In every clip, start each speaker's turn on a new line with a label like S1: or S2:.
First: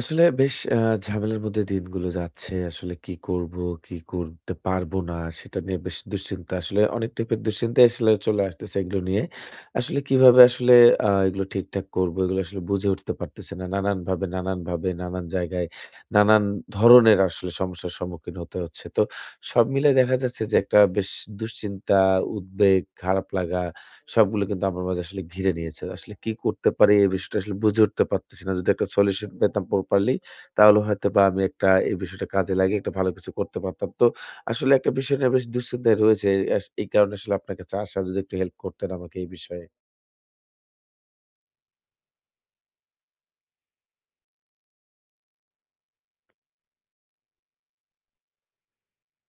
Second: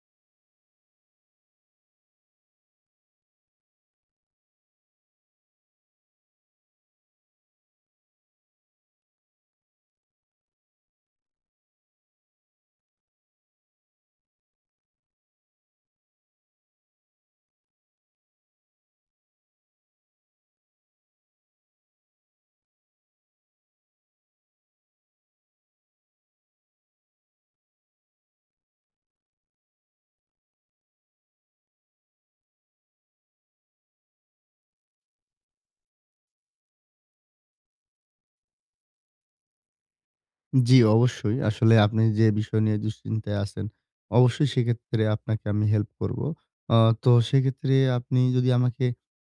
S1: আসলে বেশ ঝামেলার মধ্যে দিনগুলো যাচ্ছে। আসলে কি করব, কি করতে পারব না সেটা নিয়ে বেশ দুশ্চিন্তা। আসলে অনেক টাইপের দুশ্চিন্তাই আসলে চলে আসতেছে এগুলো নিয়ে। আসলে কিভাবে আসলে এগুলো ঠিকঠাক করব, এগুলো আসলে বুঝে উঠতে পারতেছি না। নানানভাবে, নানানভাবে, নানান ভাবে নানান জায়গায়, নানান ধরনের আসলে সমস্যার সম্মুখীন হতে হচ্ছে। তো সব মিলে দেখা যাচ্ছে যে একটা বেশ দুশ্চিন্তা, উদ্বেগ, খারাপ লাগা সবগুলো কিন্তু আমার মাঝে আসলে ঘিরে নিয়েছে। আসলে কি করতে পারি এই বিষয়টা আসলে বুঝে উঠতে পারতেছি না। যদি একটা সলিউশন পেতাম প্রপারলি তাহলে হয়তোবা আমি একটা এই বিষয়টা কাজে লাগিয়ে একটা ভালো কিছু করতে পারতাম। তো আসলে একটা বিষয় নিয়ে বেশ দুশ্চিন্তায় রয়েছে। এই কারণে আসলে আপনার কাছে আসা যদি একটু হেল্প করতেন আমাকে এই বিষয়ে।
S2: জি, অবশ্যই। আসলে আপনি যে বিষয় নিয়ে দুশ্চিন্তায় আছেন, অবশ্যই সেক্ষেত্রে আপনাকে আমি হেল্প করব। আ তো সেক্ষেত্রে আপনি যদি আমাকে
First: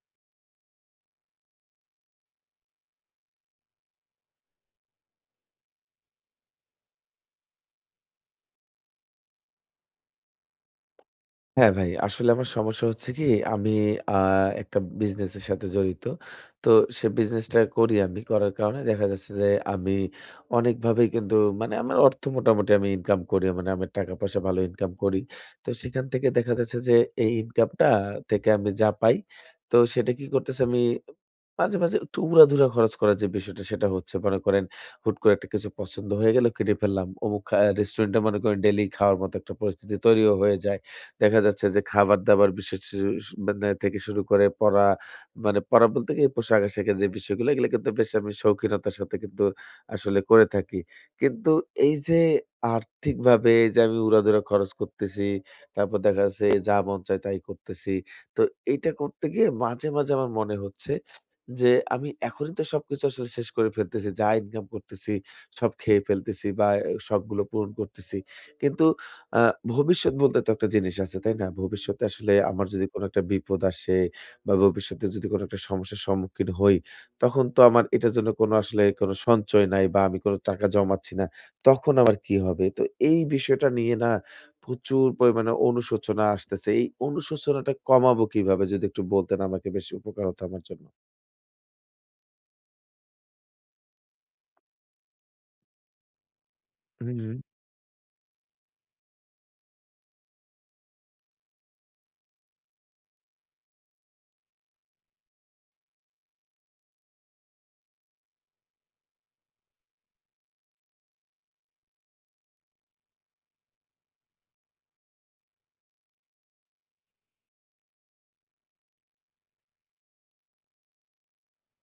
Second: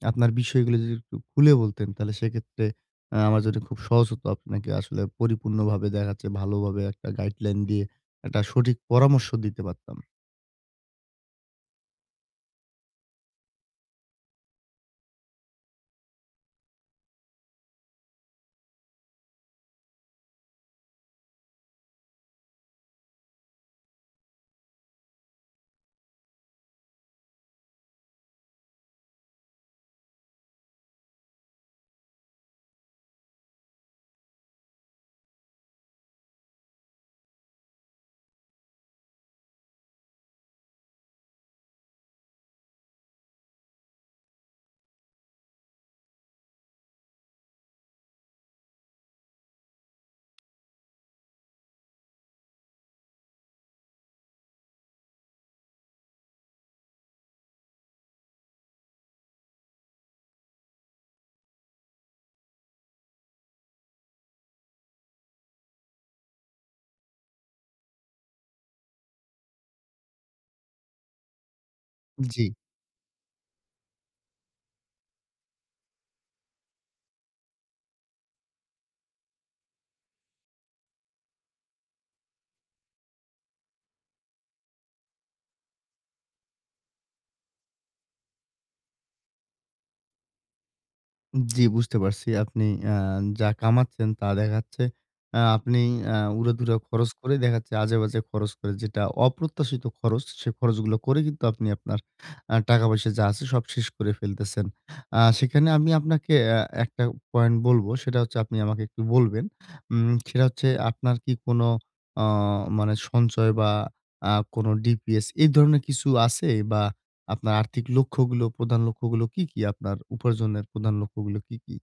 S2: আপনার বিষয়গুলো যদি একটু খুলে বলতেন, তাহলে সেক্ষেত্রে আমার জন্য খুব সহজ হতো আপনাকে আসলে পরিপূর্ণভাবে দেখা যাচ্ছে ভালোভাবে একটা গাইডলাইন দিয়ে একটা সঠিক পরামর্শ দিতে পারতাম।
S1: হ্যাঁ ভাই, আসলে আমার সমস্যা হচ্ছে কি আমি আ একটা বিজনেসের সাথে জড়িত। তো সে বিজনেসটা করি আমি। করার কারণে দেখা যাচ্ছে যে আমি অনেকভাবেই কিন্তু মানে আমার অর্থ মোটামুটি আমি ইনকাম করি। মানে আমার টাকা-পয়সা ভালো ইনকাম করি। তো সেখান থেকে দেখা যাচ্ছে যে এই ইনকামটা থেকে আমি যা পাই তো সেটা কি করতেছি আমি মাঝে, মাঝে একটু উড়াধুরা খরচ করার যে বিষয়টা সেটা হচ্ছে। মনে করেন হুট করে একটা কিছু পছন্দ হয়ে গেল কিনে ফেললাম। অমুক রেস্টুরেন্টে মনে করেন ডেইলি খাওয়ার মতো একটা পরিস্থিতি তৈরিও হয়ে যায়। দেখা যাচ্ছে যে খাবার-দাবার বিশেষ মানে থেকে শুরু করে পড়া, মানে পড়া বলতে কি পোশাক-আশাকের যে বিষয়গুলো এগুলো কিন্তু বেশ আমি শৌখিনতার সাথে কিন্তু আসলে করে থাকি। কিন্তু এই যে আর্থিকভাবে যে আমি উড়াধুরা খরচ করতেছি, তারপর দেখা যাচ্ছে যা মন চায় তাই করতেছি। তো এইটা করতে গিয়ে মাঝে, মাঝে আমার মনে হচ্ছে যে আমি এখনই তো সবকিছু আসলে শেষ করে ফেলতেছি। যা ইনকাম করতেছি সব খেয়ে ফেলতেছি বা শখগুলো পূরণ করতেছি। কিন্তু আ ভবিষ্যৎ বলতে তো একটা জিনিস আছে, তাই না? ভবিষ্যতে আসলে
S2: জি।
S1: আমার যদি কোনো একটা বিপদ আসে বা ভবিষ্যতে যদি কোনো একটা সমস্যার সম্মুখীন হই, তখন তো আমার এটার জন্য কোনো আসলে কোনো সঞ্চয় নাই বা আমি কোনো টাকা জমাচ্ছি না। তখন আমার কি হবে? তো এই বিষয়টা নিয়ে না প্রচুর পরিমাণে অনুশোচনা আসতেছে। এই অনুশোচনাটা কমাবো কিভাবে? যদি একটু বলতেন আমাকে বেশ উপকার হতো আমার জন্য।
S2: জি, বুঝতে পারছি। আপনি আ যা কামাচ্ছেন তা দেখা যাচ্ছে আপনি উড়াধুরা খরচ করে
S1: হুম।
S2: দেখা যাচ্ছে আজেবাজে খরচ করে, যেটা অপ্রত্যাশিত খরচ, সে খরচগুলো করে কিন্তু আপনি আপনার টাকা-পয়সা যা আছে সব শেষ করে ফেলতেছেন। সেখানে আমি আপনাকে একটা পয়েন্ট বলবো, সেটা হচ্ছে আপনি আমাকে একটু বলবেন। সেটা হচ্ছে, আপনার কি কোনো অ মানে সঞ্চয় বা কোনো ডিপিএস এই ধরনের কিছু আছে? বা আপনার আর্থিক লক্ষ্যগুলো, প্রধান লক্ষ্যগুলো কি, কি? আপনার উপার্জনের প্রধান লক্ষ্যগুলো কি, কি?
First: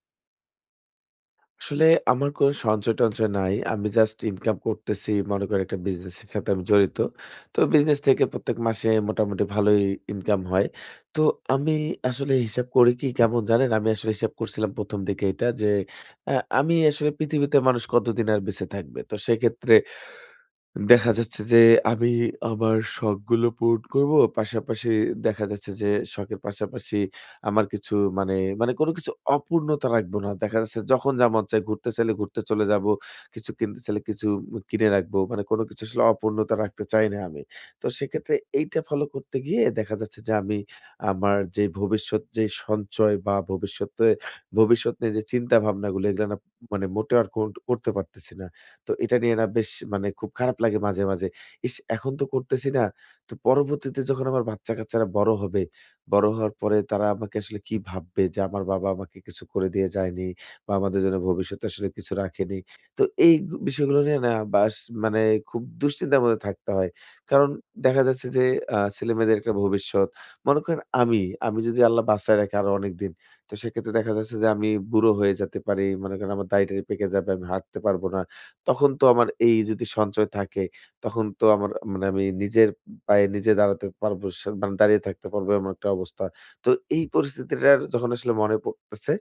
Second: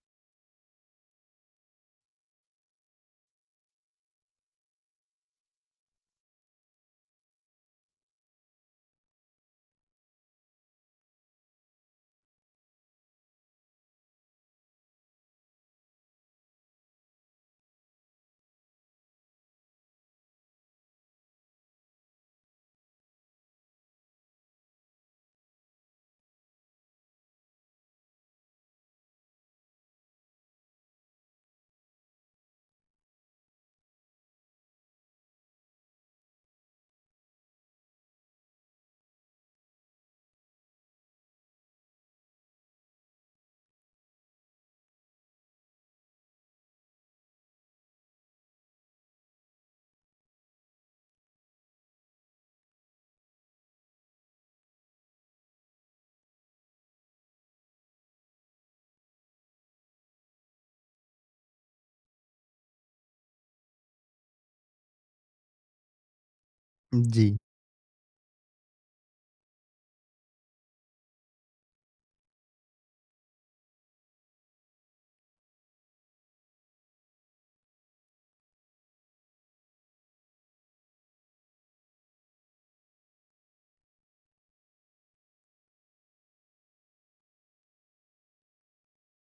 S1: আসলে আমার কোনো সঞ্চয়-টঞ্চয় নাই। আমি জাস্ট ইনকাম করতেছি। মনে করেন একটা বিজনেসের সাথে আমি জড়িত। তো বিজনেস থেকে প্রত্যেক মাসে মোটামুটি ভালোই ইনকাম হয়। তো আমি আসলে হিসাব করি কি কেমন জানেন? আমি আসলে হিসাব করছিলাম ১ম দিকে এটা যে, আ আমি আসলে পৃথিবীতে মানুষ কতদিন আর বেঁচে থাকবে? তো সেক্ষেত্রে দেখা যাচ্ছে যে আমি আমার শখগুলো পূরণ করব। পাশাপাশি দেখা যাচ্ছে যে শখের পাশাপাশি আমার কিছু মানে, মানে কোনো কিছু অপূর্ণতা রাখবো না। দেখা যাচ্ছে যখন যা মন চায় ঘুরতে চাইলে ঘুরতে চলে যাবো, কিছু কিনতে চাইলে কিছু কিনে রাখবো। মানে কোনো কিছু আসলে অপূর্ণতা রাখতে চাই না আমি। তো সেক্ষেত্রে এইটা ফলো করতে গিয়ে দেখা যাচ্ছে যে আমি আমার যে ভবিষ্যৎ যে সঞ্চয় বা ভবিষ্যতে ভবিষ্যৎ নিয়ে যে চিন্তা ভাবনাগুলো এগুলা না মানে মোটেও আর কোন করতে পারতেছি না। তো এটা নিয়ে না বেশ মানে খুব খারাপ লাগে মাঝে, মাঝে। ইস! এখন তো করতেছি না। তো পরবর্তীতে যখন আমার বাচ্চা-কাচ্চারা বড় হবে, বড় হওয়ার পরে তারা আমাকে আসলে কি ভাববে যে আমার বাবা আমাকে কিছু করে দিয়ে যায়নি বা আমাদের জন্য ভবিষ্যতে আসলে কিছু রাখেনি। তো এই বিষয়গুলো নিয়ে না মানে খুব দুশ্চিন্তার মধ্যে থাকতে হয়।
S2: জি।
S1: কারণ দেখা যাচ্ছে যে ছেলেমেয়েদের একটা ভবিষ্যৎ। মনে করেন আমি, আমি যদি আল্লাহ বাঁচায় রাখে আরো অনেকদিন, তো সেক্ষেত্রে দেখা যাচ্ছে যে আমি বুড়ো হয়ে যেতে পারি। মনে করেন আমার দাড়ি-টাড়ি পেকে যাবে, আমি হাঁটতে পারব না। তখন তো আমার এই যদি সঞ্চয় থাকে, তখন তো আমার মানে আমি নিজের পায়ে নিজে দাঁড়াতে পারবো মানে দাঁড়িয়ে থাকতে পারবো এমন একটা অবস্থা। তো এই পরিস্থিতিটার যখন আসলে মনে পড়তেছে,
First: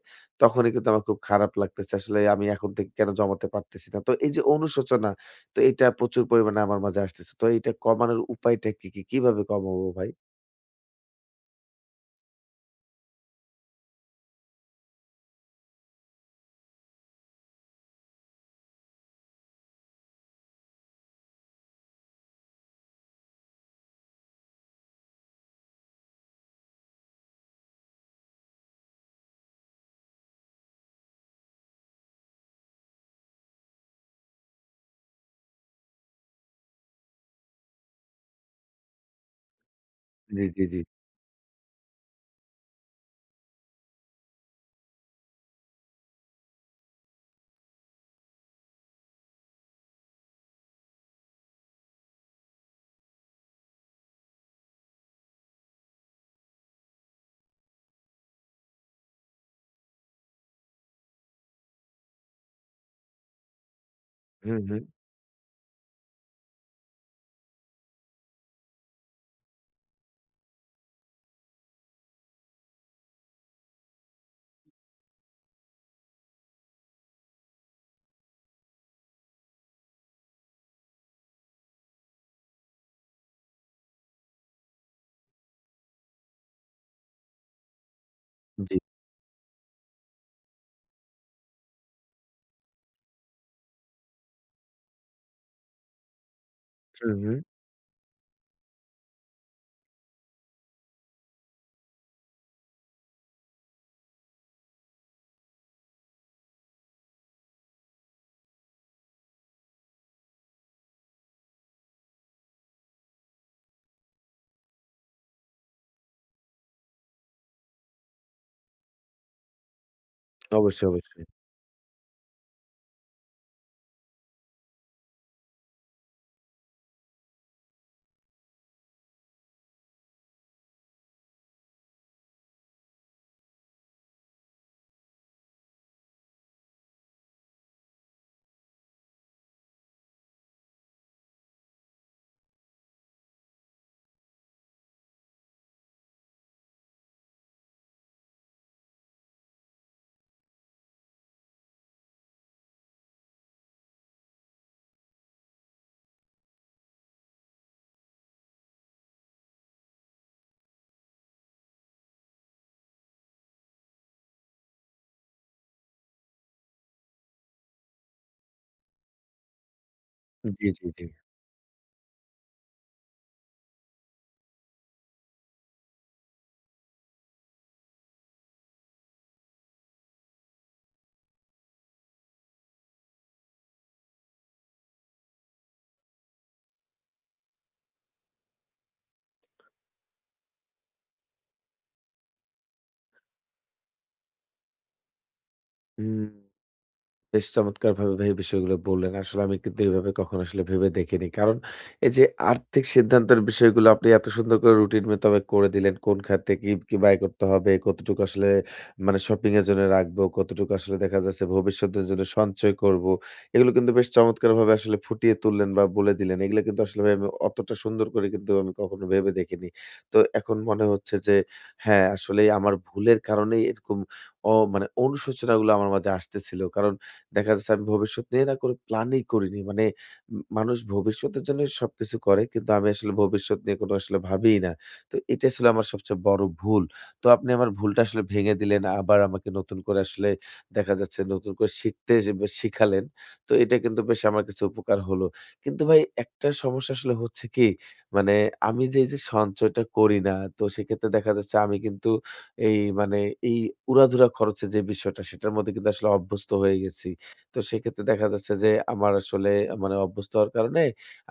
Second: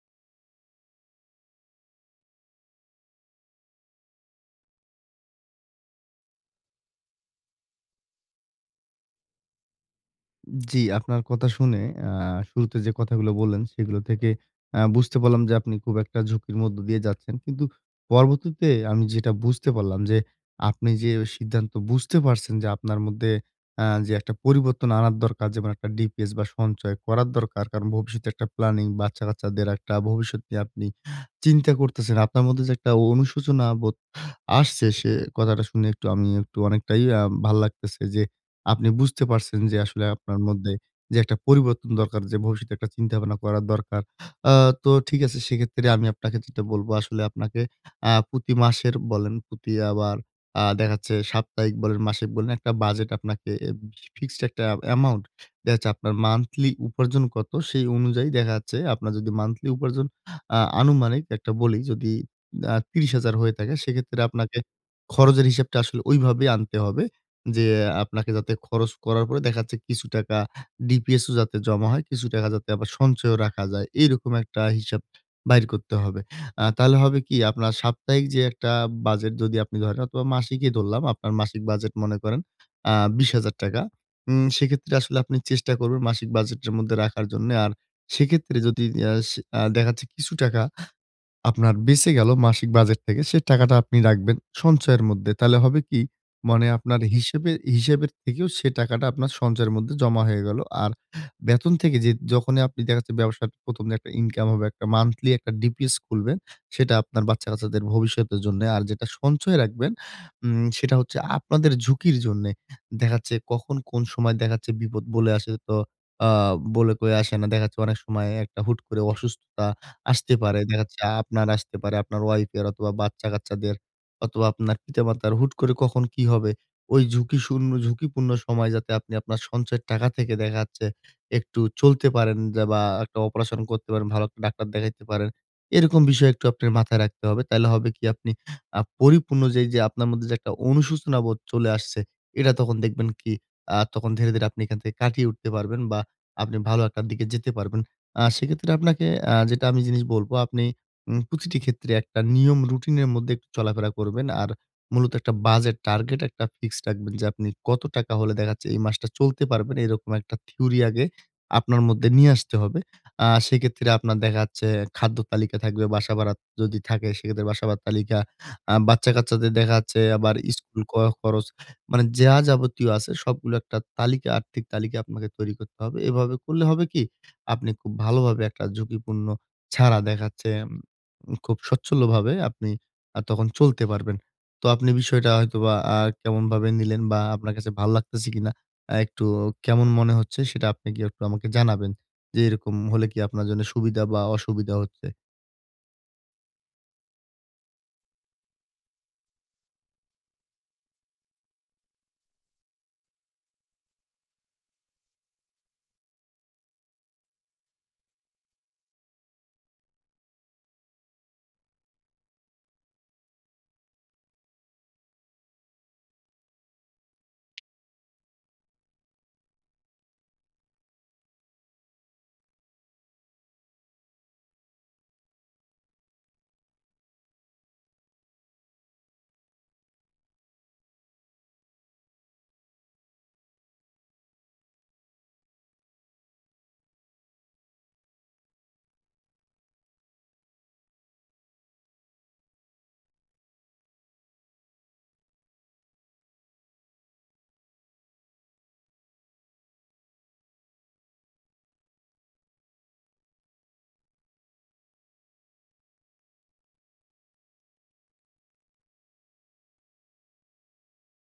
S1: তখনই কিন্তু আমার খুব খারাপ লাগতেছে। আসলে আমি এখন থেকে কেন জমাতে পারতেছি না। তো এই যে অনুশোচনা, তো এটা প্রচুর পরিমাণে আমার মাঝে আসতেছে। তো এটা কমানোর উপায়টা কি, কি কিভাবে কমাবো ভাই?
S2: জি, আপনার কথা শুনে আ শুরুতে যে কথাগুলো বললেন সেগুলো থেকে বুঝতে পারলাম যে আপনি খুব একটা ঝুঁকির মধ্য দিয়ে যাচ্ছেন। কিন্তু পরবর্তীতে আমি যেটা বুঝতে পারলাম যে আপনি যে সিদ্ধান্ত বুঝতে পারছেন যে আপনার মধ্যে যে একটা পরিবর্তন আনার দরকার, যেমন একটা ডিপিএস বা সঞ্চয় করার দরকার। কারণ ভবিষ্যতে একটা প্ল্যানিং, বাচ্চা-কাচ্চাদের একটা ভবিষ্যৎ নিয়ে আপনি চিন্তা করতেছেন। আপনার মধ্যে যে একটা অনুশোচনা বোধ আসছে, সে কথাটা শুনে একটু আমি একটু অনেকটাই ভাল লাগতেছে যে আপনি বুঝতে পারছেন যে আসলে আপনার
S1: জি, জি,
S2: মধ্যে
S1: জি।
S2: যে একটা পরিবর্তন দরকার, যে ভবিষ্যতে একটা চিন্তাভাবনা করার দরকার। আ তো ঠিক আছে, সেক্ষেত্রে আমি আপনাকে যেটা বলব, আসলে আপনাকে প্রতি মাসের বলেন, প্রতি আবার দেখা যাচ্ছে সাপ্তাহিক বলেন, মাসিক বলেন একটা বাজেট আপনাকে, এ ফিক্সড একটা অ্যামাউন্ট, দেখা যাচ্ছে আপনার মান্থলি উপার্জন কত সেই অনুযায়ী। দেখা যাচ্ছে আপনার যদি মান্থলি উপার্জন আনুমানিক একটা বলি, যদি ৩০,০০০ হয়ে থাকে, সেক্ষেত্রে আপনাকে
S1: হুম, হুম।
S2: খরচের হিসাবটা আসলে ওইভাবেই আনতে হবে। যে আপনাকে যাতে খরচ করার পরে দেখা যাচ্ছে কিছু টাকা ডিপিএস ও যাতে জমা হয়, কিছু টাকা যাতে আবার সঞ্চয়ও রাখা যায়। এইরকম একটা হিসাব বাইর করতে হবে। তাহলে হবে কি, আপনার সাপ্তাহিক যে একটা বাজেট যদি আপনি ধরেন, অথবা মাসিকই ধরলাম, আপনার মাসিক বাজেট মনে করেন ২০,০০০। সেক্ষেত্রে আসলে আপনি চেষ্টা করবেন মাসিক বাজেটের মধ্যে রাখার জন্যে। আর সেক্ষেত্রে
S1: জি।
S2: যদি সে দেখা যাচ্ছে কিছু টাকা আপনার বেঁচে গেল মাসিক বাজেট থেকে, সে টাকাটা আপনি রাখবেন সঞ্চয়ের মধ্যে। তাহলে হবে কি? মানে আপনার
S1: হুম, হুম।
S2: হিসেবে, হিসেবের থেকেও সে টাকাটা আপনার সঞ্চয়ের মধ্যে জমা হয়ে গেল। আর বেতন থেকে, যে যখনই আপনি দেখা যাচ্ছে ব্যবসার ১ম যে একটা ইনকাম হবে, একটা মান্থলি একটা ডিপিএস খুলবেন, সেটা আপনার বাচ্চা-কাচ্চাদের ভবিষ্যতের জন্যে। আর যেটা সঞ্চয় রাখবেন, সেটা হচ্ছে আপনাদের ঝুঁকির জন্যে। দেখা যাচ্ছে কখন কোন সময় দেখা যাচ্ছে বিপদ বলে আসে, তো আ বলে কয়ে আসে না। দেখা যাচ্ছে অনেক সময় একটা হুট করে অসুস্থতা আসতে পারে। দেখা
S1: অবশ্যই,
S2: যাচ্ছে
S1: অবশ্যই।
S2: আপনার আসতে পারে, আপনার ওয়াইফের অথবা বাচ্চা-কাচ্চাদের অথবা আপনার পিতামাতার, হুট করে কখন কি হবে? ওই ঝুঁকি শূন্য, ঝুঁকিপূর্ণ সময়, যাতে আপনি আপনার সঞ্চয়ের টাকা থেকে দেখা যাচ্ছে একটু চলতে পারেন, যা বা একটা অপারেশন করতে পারেন, ভালো একটা ডাক্তার দেখাইতে পারেন। এরকম বিষয় একটু আপনার মাথায় রাখতে হবে। তাইলে হবে কি, আপনি পরিপূর্ণ, যেই যে আপনার মধ্যে যে একটা অনুশোচনা বোধ চলে আসছে, এটা তখন দেখবেন কি, তখন ধীরে, ধীরে আপনি এখান থেকে কাটিয়ে উঠতে পারবেন, বা আপনি ভালো একটার দিকে যেতে পারবেন। সেক্ষেত্রে আপনাকে যেটা আমি জিনিস বলব, আপনি প্রতিটি ক্ষেত্রে একটা নিয়ম রুটিনের মধ্যে একটু চলাফেরা করবেন। আর মূলত একটা বাজেট টার্গেট, একটা ফিক্সড রাখবেন যে, আপনি কত টাকা হলে দেখা যাচ্ছে এই মাসটা চলতে পারবেন, এরকম একটা থিওরি আগে আপনার মধ্যে নিয়ে আসতে হবে। সেক্ষেত্রে আপনার দেখা যাচ্ছে খাদ্য তালিকা থাকবে, বাসা ভাড়া যদি থাকে সেক্ষেত্রে বাসা ভাড়ার তালিকা, বাচ্চা-কাচ্চাদের দেখা যাচ্ছে আবার
S1: জি,
S2: স্কুল
S1: জি, জি।
S2: খরচ, মানে যা যাবতীয় আছে সবগুলো একটা তালিকা, আর্থিক তালিকা আপনাকে তৈরি করতে হবে। এভাবে করলে হবে কি, আপনি খুব ভালোভাবে একটা ঝুঁকিপূর্ণ ছাড়া দেখাচ্ছে খুব স্বচ্ছলভাবে আপনি তখন চলতে পারবেন। তো আপনি বিষয়টা হয়তোবা কেমনভাবে নিলেন, বা আপনার কাছে ভাল লাগতেছে কিনা, একটু কেমন মনে হচ্ছে, সেটা আপনি কি একটু আমাকে জানাবেন? যে এরকম হলে কি আপনার জন্য সুবিধা বা অসুবিধা হচ্ছে?
S1: হুম। বেশ চমৎকারভাবে ভাই বিষয়গুলো বললেন। আসলে আমি কিন্তু এভাবে কখনো আসলে ভেবে দেখিনি। কারণ এই যে আর্থিক সিদ্ধান্তের বিষয়গুলো আপনি এত সুন্দর করে রুটিন মোতাবেক করে দিলেন। কোন খাতে কি, কি ব্যয় করতে হবে, কতটুকু আসলে মানে শপিং এর জন্য রাখবো, কতটুকু আসলে দেখা যাচ্ছে ভবিষ্যতের জন্য সঞ্চয় করব। এগুলো কিন্তু বেশ চমৎকারভাবে আসলে ফুটিয়ে তুললেন বা বলে দিলেন। এগুলো কিন্তু আসলে ভাই আমি অতটা সুন্দর করে কিন্তু আমি কখনো ভেবে দেখিনি। তো এখন মনে হচ্ছে যে হ্যাঁ, আসলেই আমার ভুলের কারণেই এরকম মানে অনুশোচনাগুলো আমার মাঝে আসতেছিল। কারণ দেখা যাচ্ছে আমি ভবিষ্যৎ নিয়ে না কোনো প্ল্যানই করিনি। মানে মানুষ ভবিষ্যতের জন্য সবকিছু করে। কিন্তু আমি আসলে ভবিষ্যৎ নিয়ে কোনো আসলে ভাবিই না। তো এটা ছিল আমার সবচেয়ে বড় ভুল। তো আপনি আমার ভুলটা আসলে ভেঙে দিলেন। আবার আমাকে নতুন করে আসলে দেখা যাচ্ছে নতুন করে শিখতে যে শিখালেন। তো এটা কিন্তু বেশ আমার কাছে উপকার হলো। কিন্তু ভাই একটা সমস্যা আসলে হচ্ছে কি, মানে আমি যে এই যে সঞ্চয়টা করি না, তো সেক্ষেত্রে দেখা যাচ্ছে আমি কিন্তু এই মানে এই উড়াধুরা খরচের যে বিষয়টা সেটার মধ্যে কিন্তু আসলে অভ্যস্ত হয়ে গেছি। তো সেক্ষেত্রে দেখা যাচ্ছে যে আমার আসলে মানে অভ্যস্ত হওয়ার কারণে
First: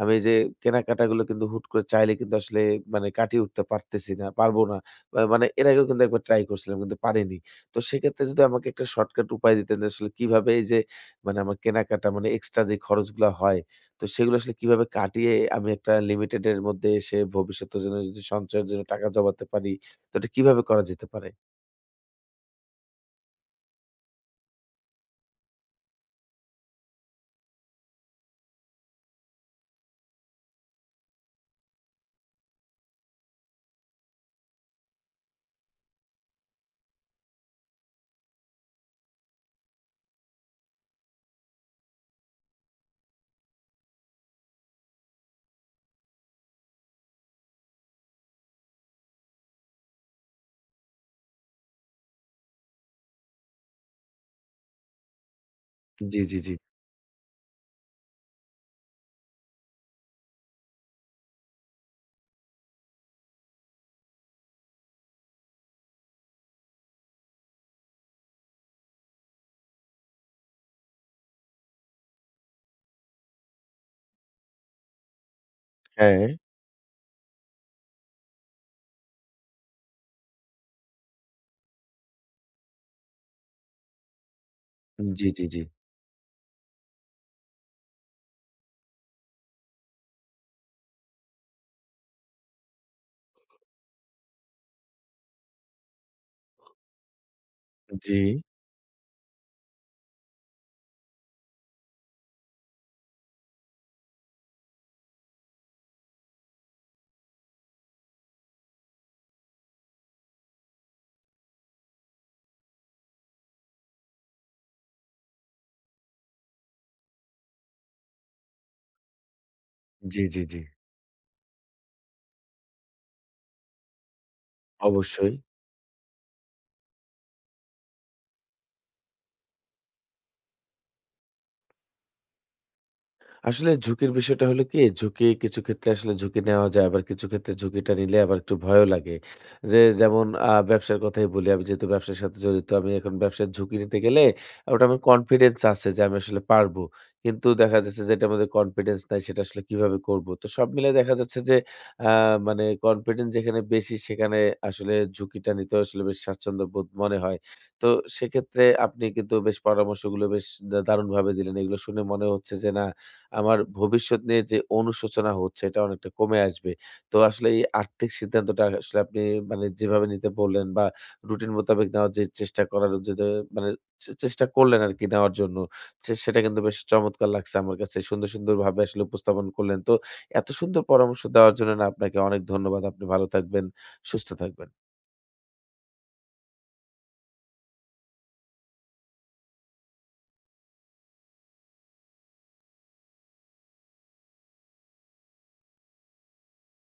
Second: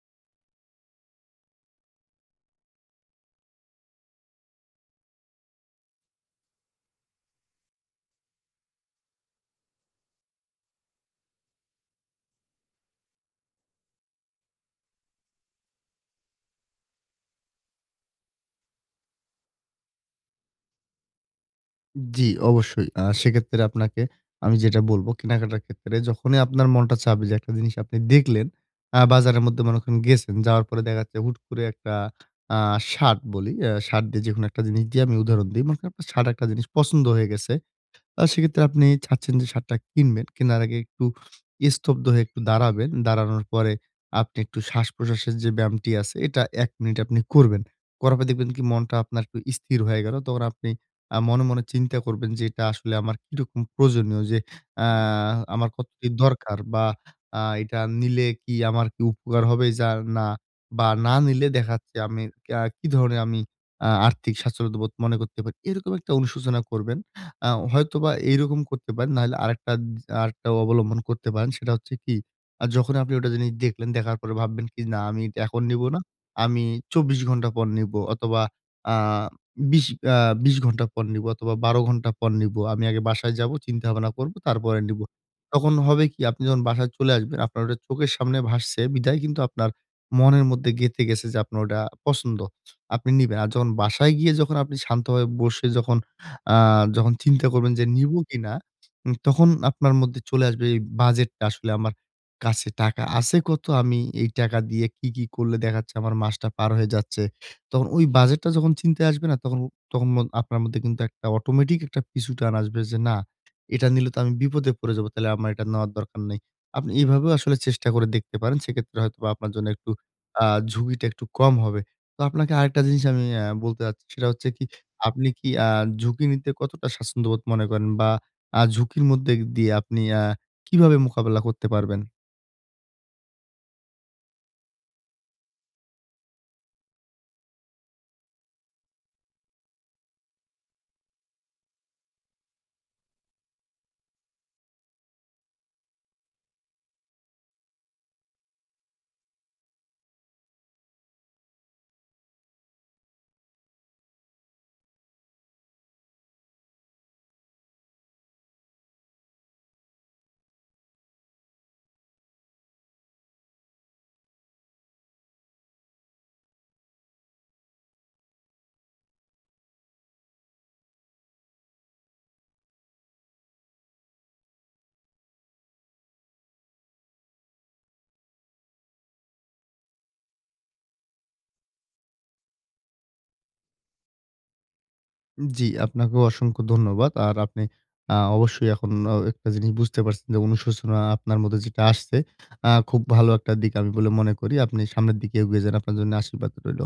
S1: আমি যে কেনাকাটাগুলো কিন্তু হুট করে চাইলে কিন্তু আসলে মানে কাটিয়ে উঠতে পারতেছি না, পারবো না। মানে এর আগেও কিন্তু একবার ট্রাই করছিলাম কিন্তু পারিনি। তো সেক্ষেত্রে যদি আমাকে একটা শর্টকাট উপায় দিতেন যে আসলে কিভাবে এই যে মানে আমার কেনাকাটা মানে এক্সট্রা যে খরচগুলা হয়, তো সেগুলো আসলে কিভাবে কাটিয়ে আমি একটা লিমিটেড এর মধ্যে এসে ভবিষ্যতের জন্য যদি সঞ্চয়ের জন্য টাকা জমাতে পারি, তো এটা কিভাবে করা যেতে পারে?
S2: জি, অবশ্যই। সেক্ষেত্রে আপনাকে আমি যেটা বলব, কেনাকাটার ক্ষেত্রে যখনই আপনার মনটা চাবে যে একটা জিনিস আপনি দেখলেন, বাজারের মধ্যে মনে করেন গেছেন। যাওয়ার পরে দেখা যাচ্ছে হুট করে একটা আ শার্ট বলি, শার্ট দিয়ে, যেকোনো একটা জিনিস দিয়ে আমি উদাহরণ দিই। মনে করেন আপনার শার্ট একটা জিনিস পছন্দ হয়ে গেছে। সেক্ষেত্রে আপনি চাচ্ছেন যে শার্টটা কিনবেন। কেনার আগে একটু স্তব্ধ হয়ে একটু দাঁড়াবেন। দাঁড়ানোর পরে আপনি একটু শ্বাসপ্রশ্বাসের যে ব্যায়ামটি আছে, এটা ১ মিনিট আপনি করবেন। করার পর দেখবেন কি মনটা আপনার একটু স্থির হয়ে গেল। তখন আপনি মনে, মনে চিন্তা করবেন যে এটা আসলে আমার কিরকম প্রয়োজনীয়, যে আ আমার কতটি
S1: জি, জি, জি।
S2: দরকার, বা এটা নিলে কি আমার কি উপকার হবে, যা না, বা না নিলে দেখা যাচ্ছে আমি কি ধরনের আমি আর্থিক স্বাচ্ছন্দ্যবোধ মনে করতে পারি। এরকম একটা অনুশোচনা করবেন। আ হয়তোবা এইরকম করতে পারেন। নাহলে আরেকটা আরেকটা অবলম্বন করতে পারেন। সেটা হচ্ছে কি, যখন আপনি ওটা জিনিস দেখলেন, দেখার পরে ভাববেন কি, "না, আমি এটা এখন নিবো না।
S1: হ্যাঁ।
S2: আমি ২৪ ঘন্টা পর নিবো, অথবা আ ২০, আ ২০ ঘন্টা পর নিবো, অথবা ১২ ঘন্টা পর নিবো। আমি আগে বাসায় যাবো, চিন্তাভাবনা করবো, তারপরে নিবো।"
S1: জি, জি, জি।
S2: তখন হবে কি, আপনি যখন বাসায় চলে আসবেন, আপনার ওটা চোখের সামনে ভাসছে বিধায় কিন্তু আপনার মনের মধ্যে গেঁথে গেছে যে আপনার ওটা পছন্দ। আপনি নিবেন। আর যখন বাসায় গিয়ে, যখন আপনি শান্তভাবে বসে আ যখন চিন্তা করবেন যে
S1: জি,
S2: নিবো কিনা, তখন আপনার মধ্যে চলে আসবে, এই বাজেটটা আসলে, আমার কাছে টাকা আছে কত? আমি এই টাকা দিয়ে কি, কি করলে দেখা যাচ্ছে আমার মাসটা পার হয়ে যাচ্ছে। তখন ওই বাজেটটা যখন চিন্তায় আসবে, না তখন, তখন মন আপনার মধ্যে কিন্তু একটা অটোমেটিক একটা পিছু টান আসবে যে, না, এটা নিলে তো আমি বিপদে পড়ে যাবো। তাহলে আমার এটা নেওয়ার দরকার নেই। আপনি এভাবেও আসলে চেষ্টা করে দেখতে পারেন। সেক্ষেত্রে হয়তোবা আপনার জন্য একটু
S1: জি, জি,
S2: আ
S1: জি।
S2: ঝুঁকিটা একটু কম হবে। তো আপনাকে আরেকটা জিনিস আমি বলতে চাচ্ছি, সেটা হচ্ছে কি, আপনি
S1: অবশ্যই।
S2: কি ঝুঁকি নিতে কতটা স্বাচ্ছন্দ্যবোধ মনে করেন? বা ঝুঁকির মধ্যে দিয়ে আপনি কিভাবে মোকাবেলা করতে পারবেন?
S1: আসলে ঝুঁকির বিষয়টা হলো কি, ঝুঁকি কিছু ক্ষেত্রে আসলে ঝুঁকি নেওয়া যায়। আবার কিছু ক্ষেত্রে ঝুঁকিটা নিলে আবার একটু ভয়ও লাগে। যে যেমন ব্যবসার কথাই বলি। আমি যেহেতু ব্যবসার সাথে জড়িত, আমি এখন ব্যবসার ঝুঁকি নিতে গেলে ওটা আমার কনফিডেন্স আছে যে আমি আসলে পারবো। কিন্তু দেখা যাচ্ছে যে এটার মধ্যে কনফিডেন্স নাই সেটা আসলে কিভাবে করব? তো সব মিলে দেখা যাচ্ছে যে আ মানে কনফিডেন্স যেখানে বেশি সেখানে আসলে ঝুঁকিটা নিতে আসলে বেশ স্বাচ্ছন্দ্য বোধ মনে হয়। তো সেক্ষেত্রে আপনি কিন্তু বেশ পরামর্শগুলো বেশ দারুণভাবে দিলেন। এগুলো শুনে মনে হচ্ছে যে না আমার ভবিষ্যৎ নিয়ে যে অনুশোচনা হচ্ছে এটা অনেকটা কমে আসবে। তো আসলে এই আর্থিক সিদ্ধান্তটা আসলে আপনি মানে যেভাবে নিতে বললেন বা রুটিন মোতাবেক নেওয়ার যে চেষ্টা করার যদি মানে চেষ্টা করলেন আরকি নেওয়ার জন্য। সেটা কিন্তু বেশ চমৎকার লাগছে আমার কাছে। সুন্দর, সুন্দরভাবে আসলে উপস্থাপন করলেন। তো এত সুন্দর পরামর্শ দেওয়ার জন্য না আপনাকে অনেক ধন্যবাদ। আপনি ভালো থাকবেন, সুস্থ থাকবেন।
S2: জি, আপনাকেও অসংখ্য ধন্যবাদ। আর আপনি অবশ্যই এখন একটা জিনিস বুঝতে পারছেন যে, অনুশোচনা আপনার মধ্যে যেটা আসছে, খুব ভালো একটা দিক আমি বলে মনে করি। আপনি সামনের দিকে এগিয়ে যান। আপনার জন্য আশীর্বাদ রইল।